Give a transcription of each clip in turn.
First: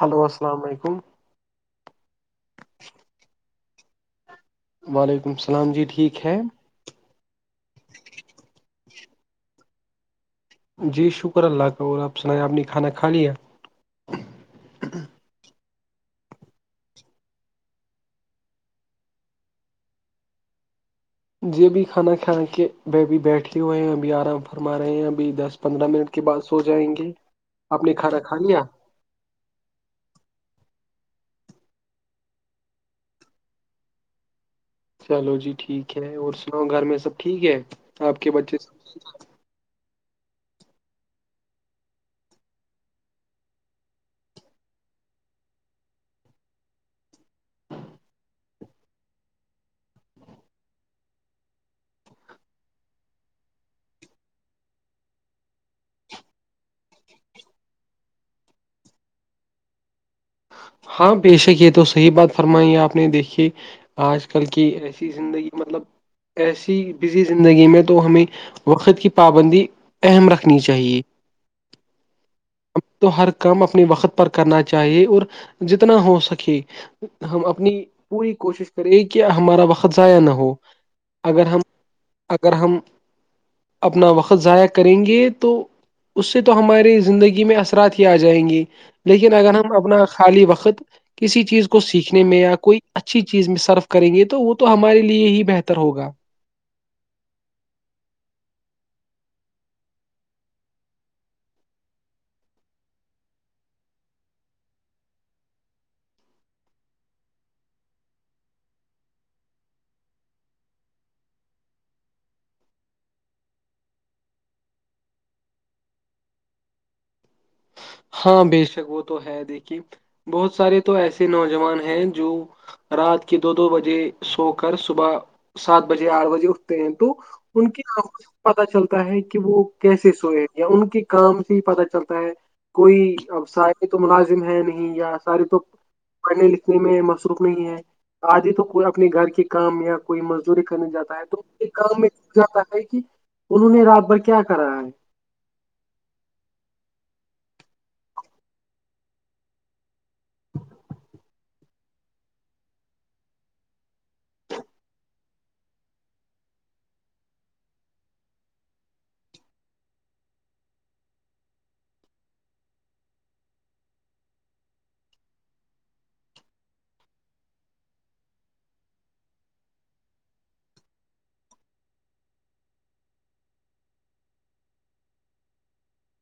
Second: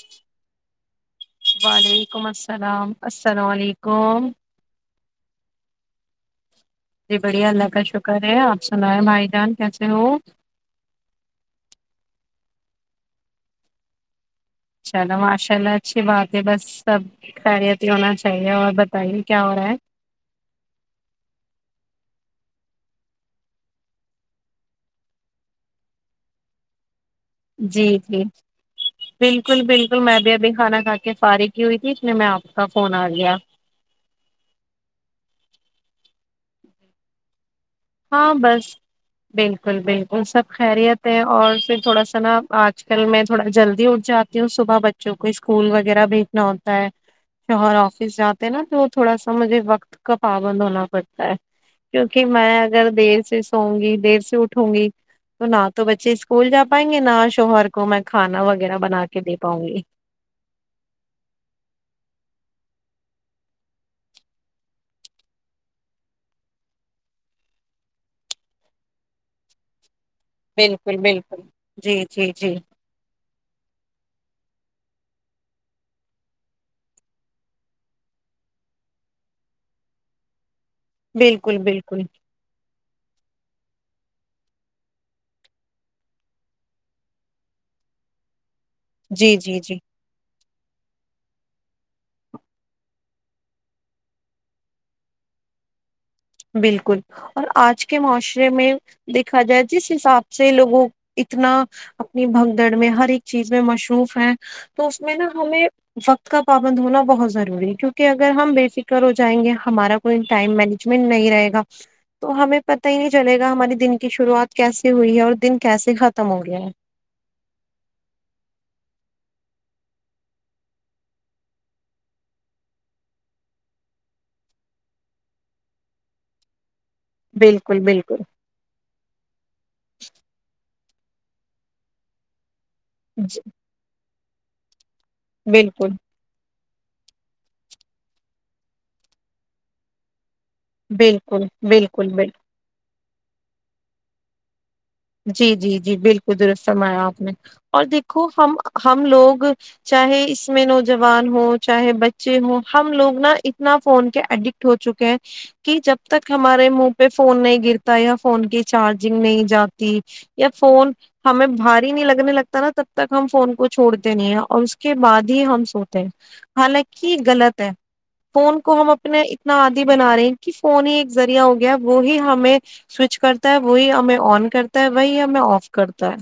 Hello السلام علیکم وعلیکم السلام السلام علیکم وعلیکم السلام جی ٹھیک ہے جی بڑھیا اللہ کا شکر ہے آپ سنایں بھائی جان کیسے ہو جی شکر اللہ کا اور آپ سنا آپ نے کھانا کھا لیا چلو ماشاء اللہ اچھی بات ہے بس سب خیریت ہی ہونا چاہیے اور بتائیے کیا ہو رہا ہے جی ابھی کھانا کھا کے ب ابھی بیٹھے ہوئے ہیں ابھی آرام فرما رہے ہیں ابھی دس پندرہ منٹ کے بعد سو جائیں گے آپ جی نے کھانا جی کھا لیا بالکل بالکل میں بھی ابھی کھانا کھا کے فارغی ہوئی تھی اس لیے میں آپ کا فون آ گیا چلو جی ٹھیک ہے اور سناؤ گھر میں سب ٹھیک ہے آپ کے ہاں بچے بس سب؟ بالکل بالکل سب خیریت ہے اور پھر تھوڑا سا نا آج کل میں تھوڑا جلدی اٹھ جا تی ہوں صبح بچوں کو اسکول وغیرہ بھیجنا ہوتا ہے شوہر آفس جاتے ہیں نا تو تھوڑا سا مجھے وقت کا پابند ہونا پڑتا ہے کیونکہ میں اگر دیر سے سووںں گی دیر سے اٹھوں گی تو نہ تو بچے اسکول جا پائیں گے نہ شوہر کو میں کھانا وغیرہ بنا کے دے پاؤں گی ہاں بے شک یہ تو صحیح بات فرمائی آپ نے دیکھیے آج کل کی ایسی زندگی مطلب ایسی بزی زندگی میں تو ہمیں وقت کی پابندی اہم رکھ بالکل بالکل جی جی جی ہم تو ہر کام اپنی وقت پر کرنا چاہیے اور جتنا ہو سکے ہم اپنی پوری کوشش کریں کہ ہمارا وقت ضائع نہ ہو اگر بالکل ہم بالکل اگر ہم اپنا وقت ضائع کریں گے تو اس سے تو ہماری زندگی میں اثرات ہی آ جائیں گی لیکن جی اگر جی ہم جی اپنا خالی وقت کسی چیز کو سیکھنے میں یا کوئی اچھی چیز میں سرف کریں گے تو وہ تو ہمارے لیے ہی بہتر ہوگا بالکل اور آج کے معاشرے میں دیکھا جائے جس حساب سے لوگوں اتنا اپنی بھگدڑ میں ہر ایک چیز میں مصروف ہے تو اس میں نا ہمیں وقت کا پابند ہونا بہت ضروری ہے کیونکہ اگر ہم بے فکر ہو جائیں گے ہمارا کوئی ٹائم مینج من نہیں رہے گا تو ہمیں پتہ ہی نہیں چلے گا ہماراری دن کی شروعات کیسے ہوئی ہے اور دن کیسے ختم ہو گیا ہے ہاں بے شک وہ تو ہے دیکھیے بہت سارے تو ایسے نوجوان ہیں جو رات کے دو دو بجے سو کر صبح سات بجے آٹھ بجے اٹھ ہیں تو ان بالکل کی آ بالکل پتا چلتا ہے کہ وہ کیسے سوئے یا ان کے کام سے ہی پتا چلتا ہے کوئی اب سارے تو ملازم ہے نہیں یا سارے تو بالکل پڑھنے لکھنے میں مصروف نہیں ہے آدھی تو خود اپنے گھر کی کام یا کوئی مزدوری کرنے جاتا ہے تو بالکل کام میں بالکل جاتا ہے کہ انہوں نے رات بھر کیا کرا ہے جی جی جی بالکل درست فرمایا آپ نے اور دیکھو ہم ہم لوگ چاہے اس میں نوجوان ہو چاہے بچے ہوں ہم لوگ نا اتنا فون کے ایڈکٹ ہو چکے ہیں کہ جب تک ہمارے منہ پہ فون نہیں گرتا یا فون کی چارجنگ نہیں جات تی یا فون ہمیں بھاری نہیں لگنے لگتا نا تب تک ہم فون کو چھوڑتے نہیں ہیں اور اس کے بعد ہی ہم سوتے ہیں حالانکہ غلط ہے فون کو ہم اپنے اتنا آدی بنا رہے ہیں کہ فون ہی ایک ذریعہ ہو گیا وہ ہی ہمیں سوئچ کرتا ہے وہی ہمیں آن کرتا ہے وہی ہمیں آف کرتا ہے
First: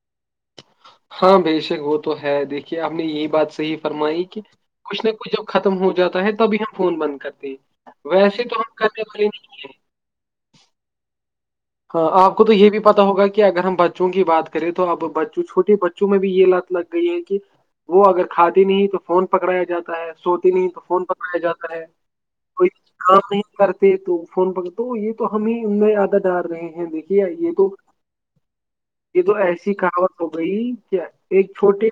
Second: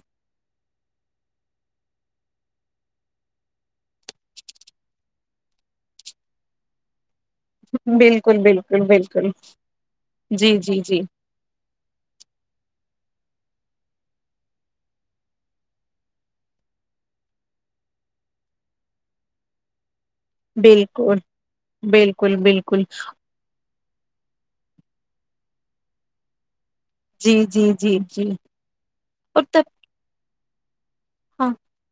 ہاں بے شک وہ تو ہے دیکھیے آپ نے یہی بات صحیح فرمائی کہ کچھ نہ کچھ جب ختم ہو جاتا ہے تبھی ہم فون بند کرتے ہیں بالکل ویسے تو ہم بالکل کرنے والے بالکل نہیں ہیں جی جی جی ہاں آپ کو تو یہ بھی پتا ہوگا کہ اگر ہم بچوں کی بات کریں تو اب بچوں چھوٹے بچے بچوں میں بھی یہ لات لگ گئی ہے کہ وہ اگر کھاتی نہیں تو فون پکڑایا جاتا ہے سوتی نہیں تو فون بالکل پکڑا یا جاتا ہے بالکل کوئی بالکل کام نہیں کرتے تو فون پر کر یہ تو ہم ہی ان میں عادت ڈار رہے ہیں دیکھ جی یہ تو جی جی جی یہ تو اور تب ایسی کہاوت ہو گئی کیا ایک ہاں چھوٹے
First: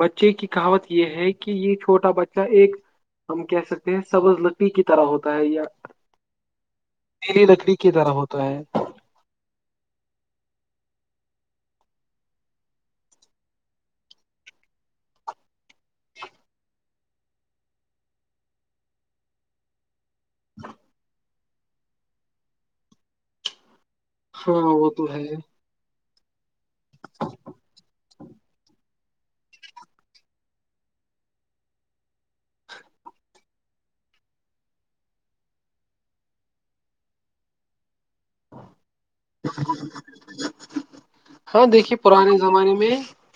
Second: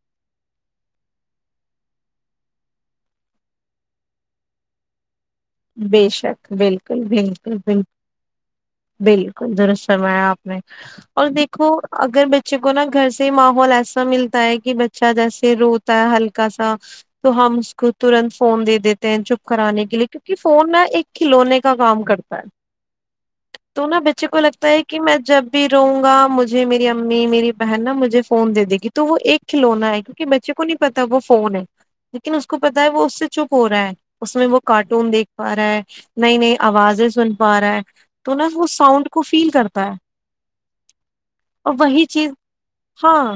بچے کی کہاوت یہ ہے کہ یہ چھوٹا بچہ ایک ہم کہہ سکتے ہیں سبز لکڑی کی طرح ہوتا ہے یا بے شک بالکل گیلی بالکل لکڑی کی بالکل اور وہ تو ہے بالکل درست فرمایا آپ نے اور دیکھو اگر بچے کو نا گھر سے ماحول ایسا ملتا ہے کہ بچہ جیسے رو ہلکا سا تو ہم اس کو ترنت فون دے دیتے ہیں چپ کرانے کے لیے کیونکہ فون نا ایک کھلونے کا کام کرتا ہے تو نہ بچ بچے کو ہاں لگتا ہے وہ کہ تو میں جب بھی رہوں گا مجھے میری امی میری بہن نا مجھے فون دے دے گی تو وہ ایک کھلونا ہے کیونکہ بچے کو نہیں پتا وہ فون ہے لیکن اس کو پتا ہے وہ اس سے چپ ہو رہا ہے اس میں وہ کاٹ ٹون دیکھ پا رہا ہے نئی نئی آوازیں سن پا رہا ہے تو نا وہ ساؤنڈ کو فیل کرتا ہے ہاں اور دیکھیے وہی چیز پرانے زمانے میں ہاں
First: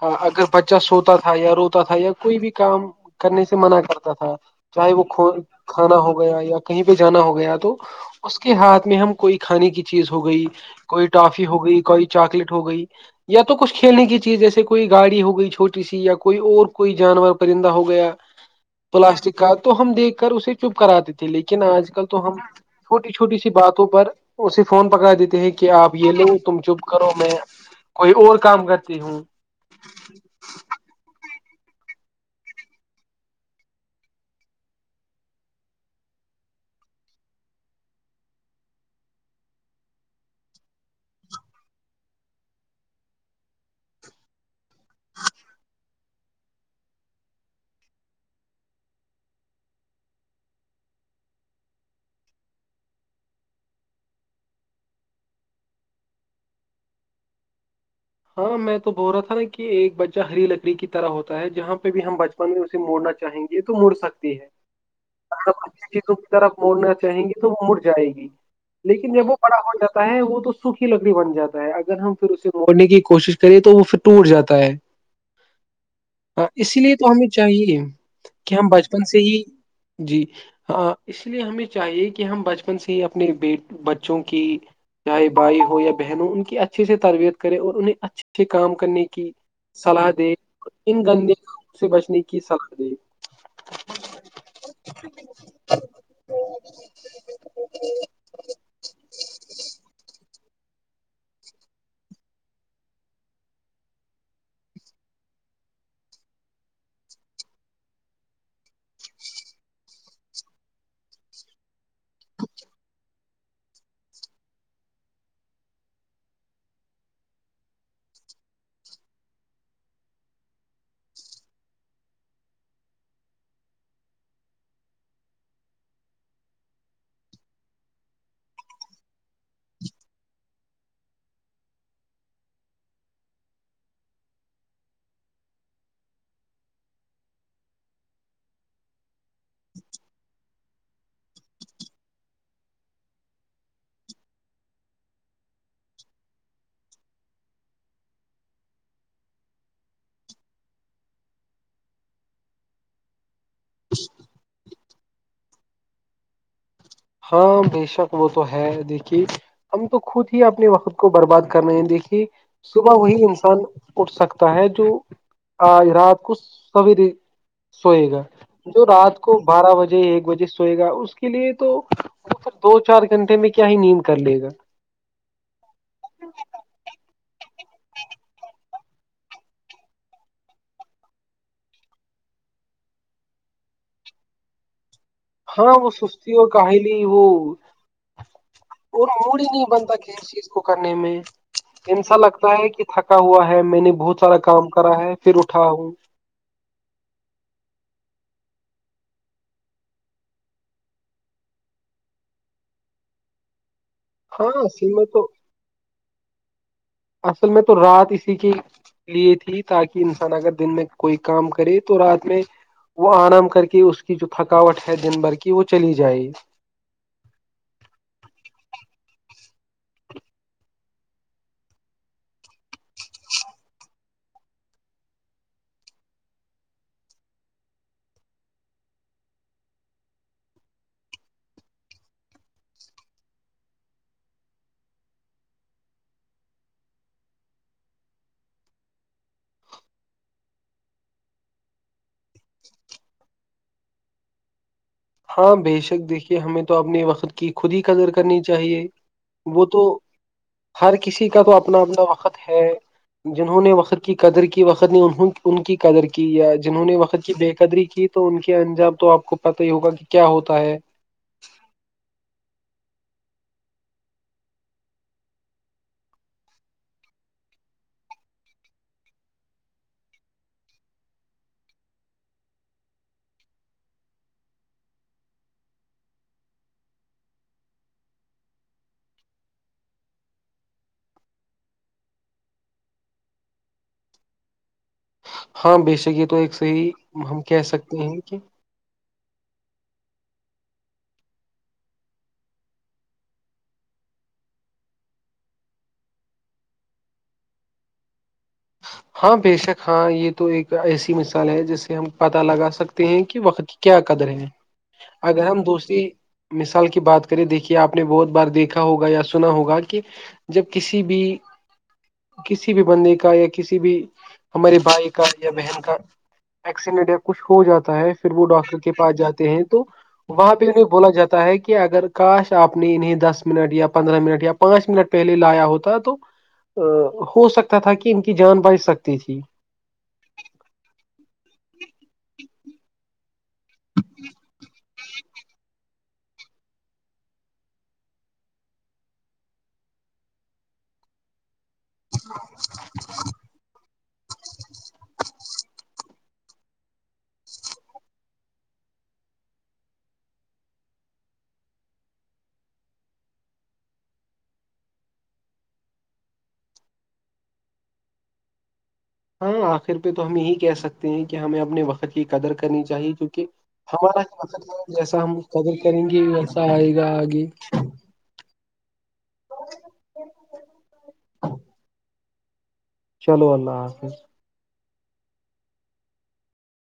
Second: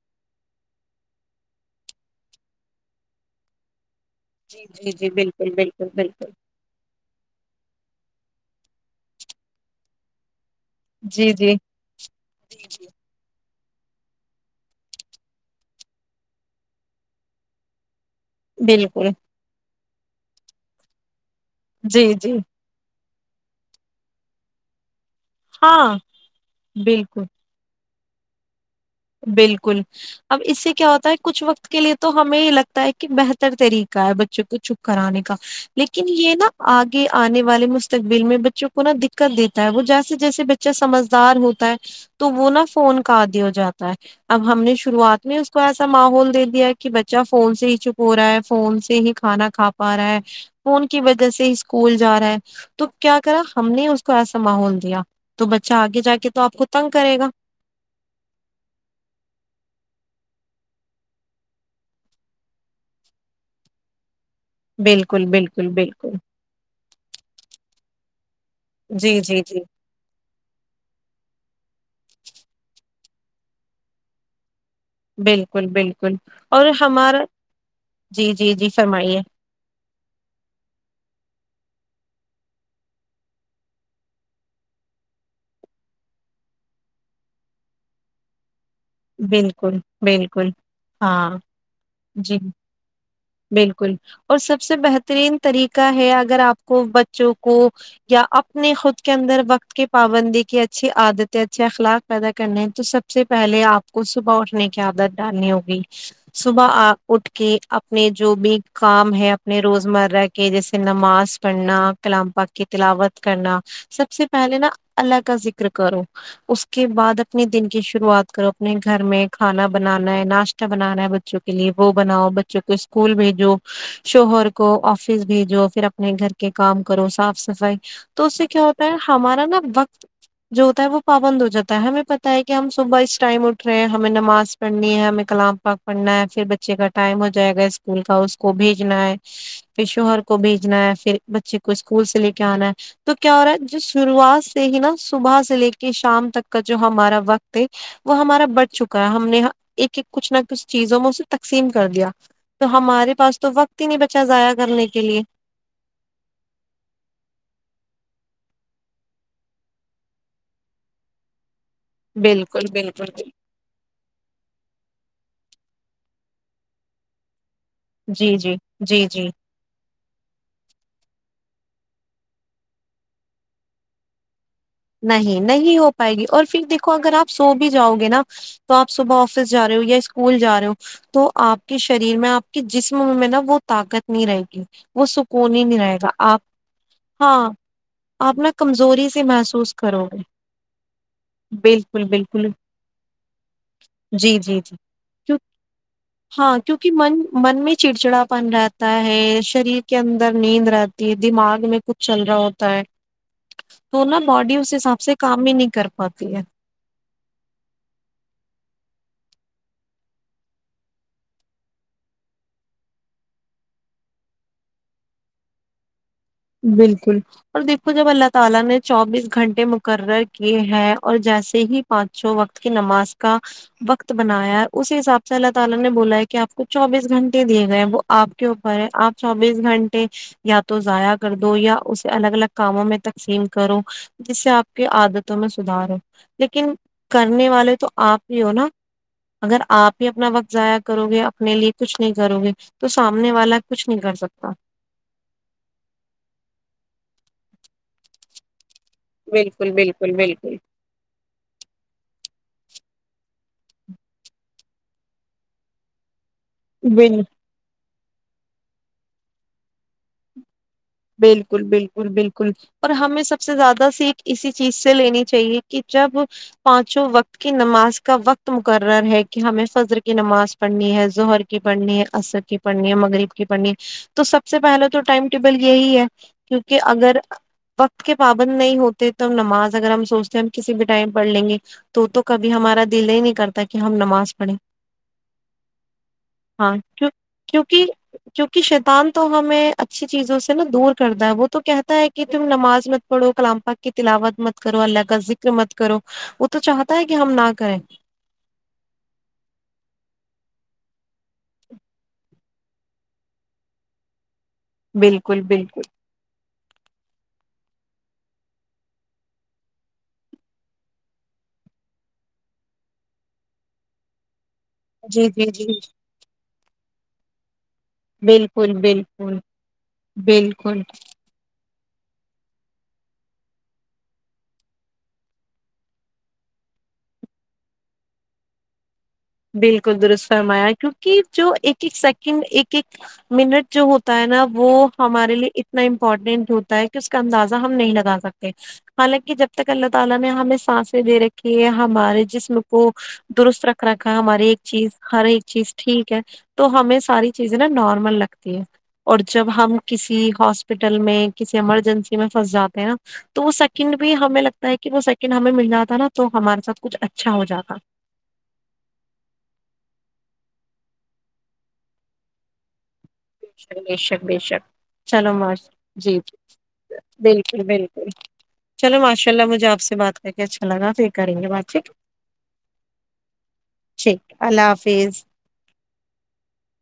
ہاں اگر بچہ سوتا تھا یا روتا تھا یا کوئی بھی کام کرنے سے منع کرتا تھا جی جی چاہے وہ جی کھ بالکل بالکل کھانا ہو بالکل گیا یا کہیں بھی جانا ہو گیا تو اس کے ہاتھ میں ہم کوئی کھانے کی چیز ہو گئی کوئی جی ٹافی جی ہو گئی کوئی چاکلیٹ جی ہو گئی جی یا تو کچھ کھیلنے کی چیز جیسے کوئی گاڑی ہو گئی چھوٹی سی یا کوئی اور کوئی جانور پرندہ ہو گیا بالکل پلاسٹک کا تو ہم دیکھ کر اسے چپ کراتے تھے لیکن آج جی کل تو جی ہم چھوٹی چھوٹی سی باتوں پر اسے فون پکڑا دیتے ہیں کہ آپ ہاں یہ لو تم چپ کرو بالکل میں کوئی اور کام کرتی ہو بالکل اب اس سے کیا ہوتا ہے کچھ وقت کے لیے تو ہمیں یہ لگتا ہے کہ بہتر طریقہ ہے بچوں کو چپ کرانے کا لیکن یہ نا آگے آنے والے مستقبل میں بچوں کو نا دقت دیتا ہے وہ جیسے جیسے بچ چے سمجھدار ہوتا ہے تو وہ نا فون کا عادی ہو جاتا ہے اب ہم نے شروعات میں اس کو ایسا ماحول دے دیا ہے کہ بچہ فون سے ہی چپ ہو رہا ہے فون سے ہی کھانا کھا پا رہا ہے فون کی وجہ سے ہی اسکول جا رہا ہے تو کیا کرا ہم نے اس کو ایسا ماحول دیا تو بچہ آگے جا کے تو آپ کو تنگ کرے گا ہاں میں تو بول رہا تھا نا کہ ایک بچہ ہری لکڑی کی طرح ہوتا ہے جہاں پہ بھی ہم بچ پن میں اسے مڑنا چاہیں گے تو مڑ سکتی ہے بالکل آپ بالکل اچھی بالکل چیزوں کی طرف موڑنا چاہیں گی تو وہ مڑ جائے گی لیکن جی جب وہ جی بڑا جی ہو جاتا ہے وہ تو سوکھی لکڑی بن جاتا ہے اگر ہم پھر اسے مڑنے کی کوشش کریے تو وہ پھر ٹوٹ جاتا ہے بالکل بالکل ہ اور اسی لیے تو ہمارا ہمیں چاہیے جی جی کہ ہم جی بچپن سے فرمائیے ہی جی ہ اس لیے ہمیں چاہیے کہ ہم بچپن سے ہی اپنے بیٹ بچوں کی چاہے بھائی ہو یا بہن ہو ان کی اچھے سے تربیت کرے اور انہیں اچھے سے کام کرنے کی کی بالکل صلاح دے بالکل اور ان گندے ہاں کموں سے بچنے جی کی سختی بالکل اور سب سے بہترین طریقہ ہے اگر آپ کو بچوں کو یا اپ نے خود کے اندر وقت کی پابندی کی اچھی عادتیں اچھے اخلاق پیدا کرنے ہیں تو سب سے پہلے آپ کو صبح اٹھنے کی عادت ڈالنی ہوگی صبح اٹھ کے اپ پنے جو بھی کام ہے اپنے روزمرہ کے جیسے نماز پڑھنا کلام پاک کی تلاوت کرنا سب سے پہلے نا الله کا ذکر کرو اس کے بعد اپنے دن کی شروعات کرو اپنے گھر میں کھانا بنانا ہے ناشت تہ بنانا ہے بچوں کے لیے وہ بناؤ بچوں کو اسکول بھیجو شوہر کو آفس بھیجو پھر اپنے گھر کے کام کرو صاف صفائی تو اس سے کیا ہوتا ہے ہمارا نا وقت جو ہوتا ہے وہ پابند ہو جاتا ہے ہمیں پتا ہے کہ ہم صبح اس ٹائم اٹھ رہے ہیں ہمیں نماز پڑھنی ہے ہمیں کلام پاک پڑھنا ہے پھر بچے کا ٹائم ہو جائے گا اسکول کا اس کو بھیجنا ہے پھر شوہر کو بھیجنا ہے پھر بچے کو اسکول سے لے کے آنا ہے تو کیا ہو رہا ہے جو شروعات سے ہی نا صبح سے لے کے شام تک کا جو ہمارا وقت ہے وہ ہمارا بٹ چکا ہے ہم نے ایک ایک کچھ نہ کچھ چیزوں میں اسے تقسیم کر دیا تو ہمارے پاس تو وقت ہی نہیں بچا ضائع کرنے کے لیے ہاں بے شک وہ تو ہے دیکھیے ہم تو خود ہی اپنے وقت کو برباد کر رہے ہیں دیکھیے بالکل صبح بالکل وہی انسان اٹھ سکتا ہے جو آج رات کو سویرے سوئے گا جی جی جو جی رات جی کو بارہ بجے ایک بجے سوئے گا اس کے لیے تو وہ دو چار گھنٹے میں کیا ہی نیند کر لے گا نہیں نہیں ہو پائے گی اور پھر دیکھو اگر آپ سو بھی جاؤ گے نا تو آپ صبح آفس جا رہے ہو یا اسکول جا رہے ہو تو آپ کے شریر میں آپ کے جسم میں نا وہ طاقت نہیں رہے گی وہ سکھ کو ہاں نہیں وہ رہے گا سستی آپ اور کاہلی وہ ہاں آپ نا اور کمزوری سے موڈ ہی محس نہیں بنتا کس چیز کو کرنے میں بالکل انسا بالکل لگتا ہے کہ تھکا ہوا ہے میں نے بہت سارا جی جی کام جی کرا ہے پھر کیوں اٹھا ہوں ہاں کیونکہ من من میں چڑچڑا پن رہتا ہے شریر کے اندر نیند رہ تی دماغ میں کچھ چل رہا ہوتا ہے تو نہ ہاں باڈی اس اصل حساب میں سے تو کام ہی نہیں کر پاتی ہے اصل میں تو رات اسی کی لیے تھی تاکہ انسان اگر دن میں کوئی کام کرے تو رات میں وہ آرام کر کے اس کی جو تھکاوٹ ہے دن بھر کی وہ چلی جائے بالکل اور دیکھو جب اللہ تعالی نے چوبیس گھنٹے مقرر کیے ہیں اور جیسے ہی پانچوں وقت کی نماز کا وقت بنایا ہے اس حساب سے اللہ تعالی نے بولا ہے کہ آپ کو چوبیس گھنٹے دیے گئے ہیں وہ آپ کے اوپر ہے آپ چوبیس گھنٹے یا تو ضائع کر دو یا اسے الگ الگ کاموں میں تقسیم کرو جس سے آپ کی عادتوں میں سدار ہو لیکن کرنے والے تو آپ ہی ہو نا اگر آپ بھی اپنا وقت ضائع کرو گے اپنے لیے کچھ نہیں کرو گے تو سامنے والا کچھ نہیں کر سکتا ہاں بیشک دیکھیے ہمیں تو اپنے وقت کی خود ہی قدر کرنی چاہیے وہ بالکل تو بالکل بالکل ہر کسی کا تو اپنا اپنا وقت ہے جنہوں نے وقت کی قدر کی وقت نے ان کی قدر کی یا جنہوں نے بل وقت کی بے قدری کی تو ان کے انجام تو آپ کو پتا ہی ہوگا کہ کیا ہوتا ہے بالکل بالکل بالکل اور ہمیں سب سے زیادہ سیکھ اسی چیز سے لینی چاہیے کہ جب پانچوں وقت کی نماز کا وقت مقرر ہے کہ ہمیں فجر کی نماز پڑھنی ہے ظہر کی پڑھنی ہے عصر کی پڑھنی ہے مغرب کی پڑھنی تو سب سے پہلے تو ٹائم ٹیبل یہی ہے کیونکہ اگر وقت کے پابند نہیں ہوتے تو نماز اگر ہم سوچتے ہیں ہم کسی بھی ٹائم پڑھ لیں گے تو تو کبھی ہمارا دل ہی نہیں کرتا کہ ہم نماز پڑھیں ہاں بے شک یہ تو ایک ہاں صحیح کیو ہم کہہ کیونکہ سکتے ہیں کہ کیونکہ شیطان تو ہمیں اچھی چیزوں سے نا دور کرتا ہے وہ تو کہتا ہے کہ تم نماز مت پڑھو کلام پاک کی تلاوت مت کرو اللہ کا ذکر مت کرو وہ تو چاہتا ہے کہ ہم نہ کریں ہاں بیشک ہاں یہ تو ایک ایسی مثال ہے جس سے ہم پتا لگا سکتے ہیں کہ وقت کی کیا قدرے ہیں بالکل اگر ہم بالکل دوسری مثال کی بات کرے دیکھیے آپ نے بہت بار دیکھا ہوگا یا سنا ہوگا کہ جب کسی بھی کسی بھی بندے کا ایک کسی بھی ہمارے بھائی کا جی جی یا جی بہن کا ایکسیڈنٹ کچھ ہو جاتا ہے پھر وہ بالکل ڈاکٹر کے پاس بالکل جاتے ہیں تو وہاں پہ بالکل انہیں بولا جاتا ہے کہ اگر کاش آپ نے انہیں دس منٹ یا پندرہ منٹ یا پانچ منٹ پہلے لایا ہوتا تو ہو سکتا تھا کہ ان کی جان بچ سکتی تھی بالکل درست فرمایا کیونکہ جو ایک ایک سیکنڈ ایک کہ منٹ جو ہوتا ہے نا وہ ہمارے لیے اتنا امپورٹینٹ ہوتا ہے کہ اس کا اندازہ ہم نہیں لگا سکتے حالانکہ جب تک اللہ تعالی نے ہمیں سانسیں دے رکھی ہے ہمارے جسم کو درست رکھ رکھ ہماری ایک چیز ہر ایک چیز ٹھیک ہے تو ہمیں ساری چیزیں نا نارمل لگتی ہے اور جب ہم کسی ہاسپٹل میں کسی ایمرجنسی میں پھنس جاتے ہیں نا تو وہ سیکنڈ بھی ہمیں لگتا ہے کہ وہ سیکنڈ ہمیں مل جاتا نا تو ہمارے ساتھ کچھ اچھا ہو جاتا ہاں آخر پہ تو ہم یہی کہہ سکتے ہیں کہ ہمیں اپنے وقت کی قدر کرنی چاہیے کیو کہ بے ہمارا شک بے وقت شک ہے جیسا چلو ہم ماش قدر کریں جی گے جی ویسا آئے گا آگے بالکل بالکل چلو ماشاء اللہ مجھے آپ سے بات کر کے اچھا لگا پھر کریں گے بات ٹھیک ہے چلو اللہ حافظ ٹھیک اللہ حافظ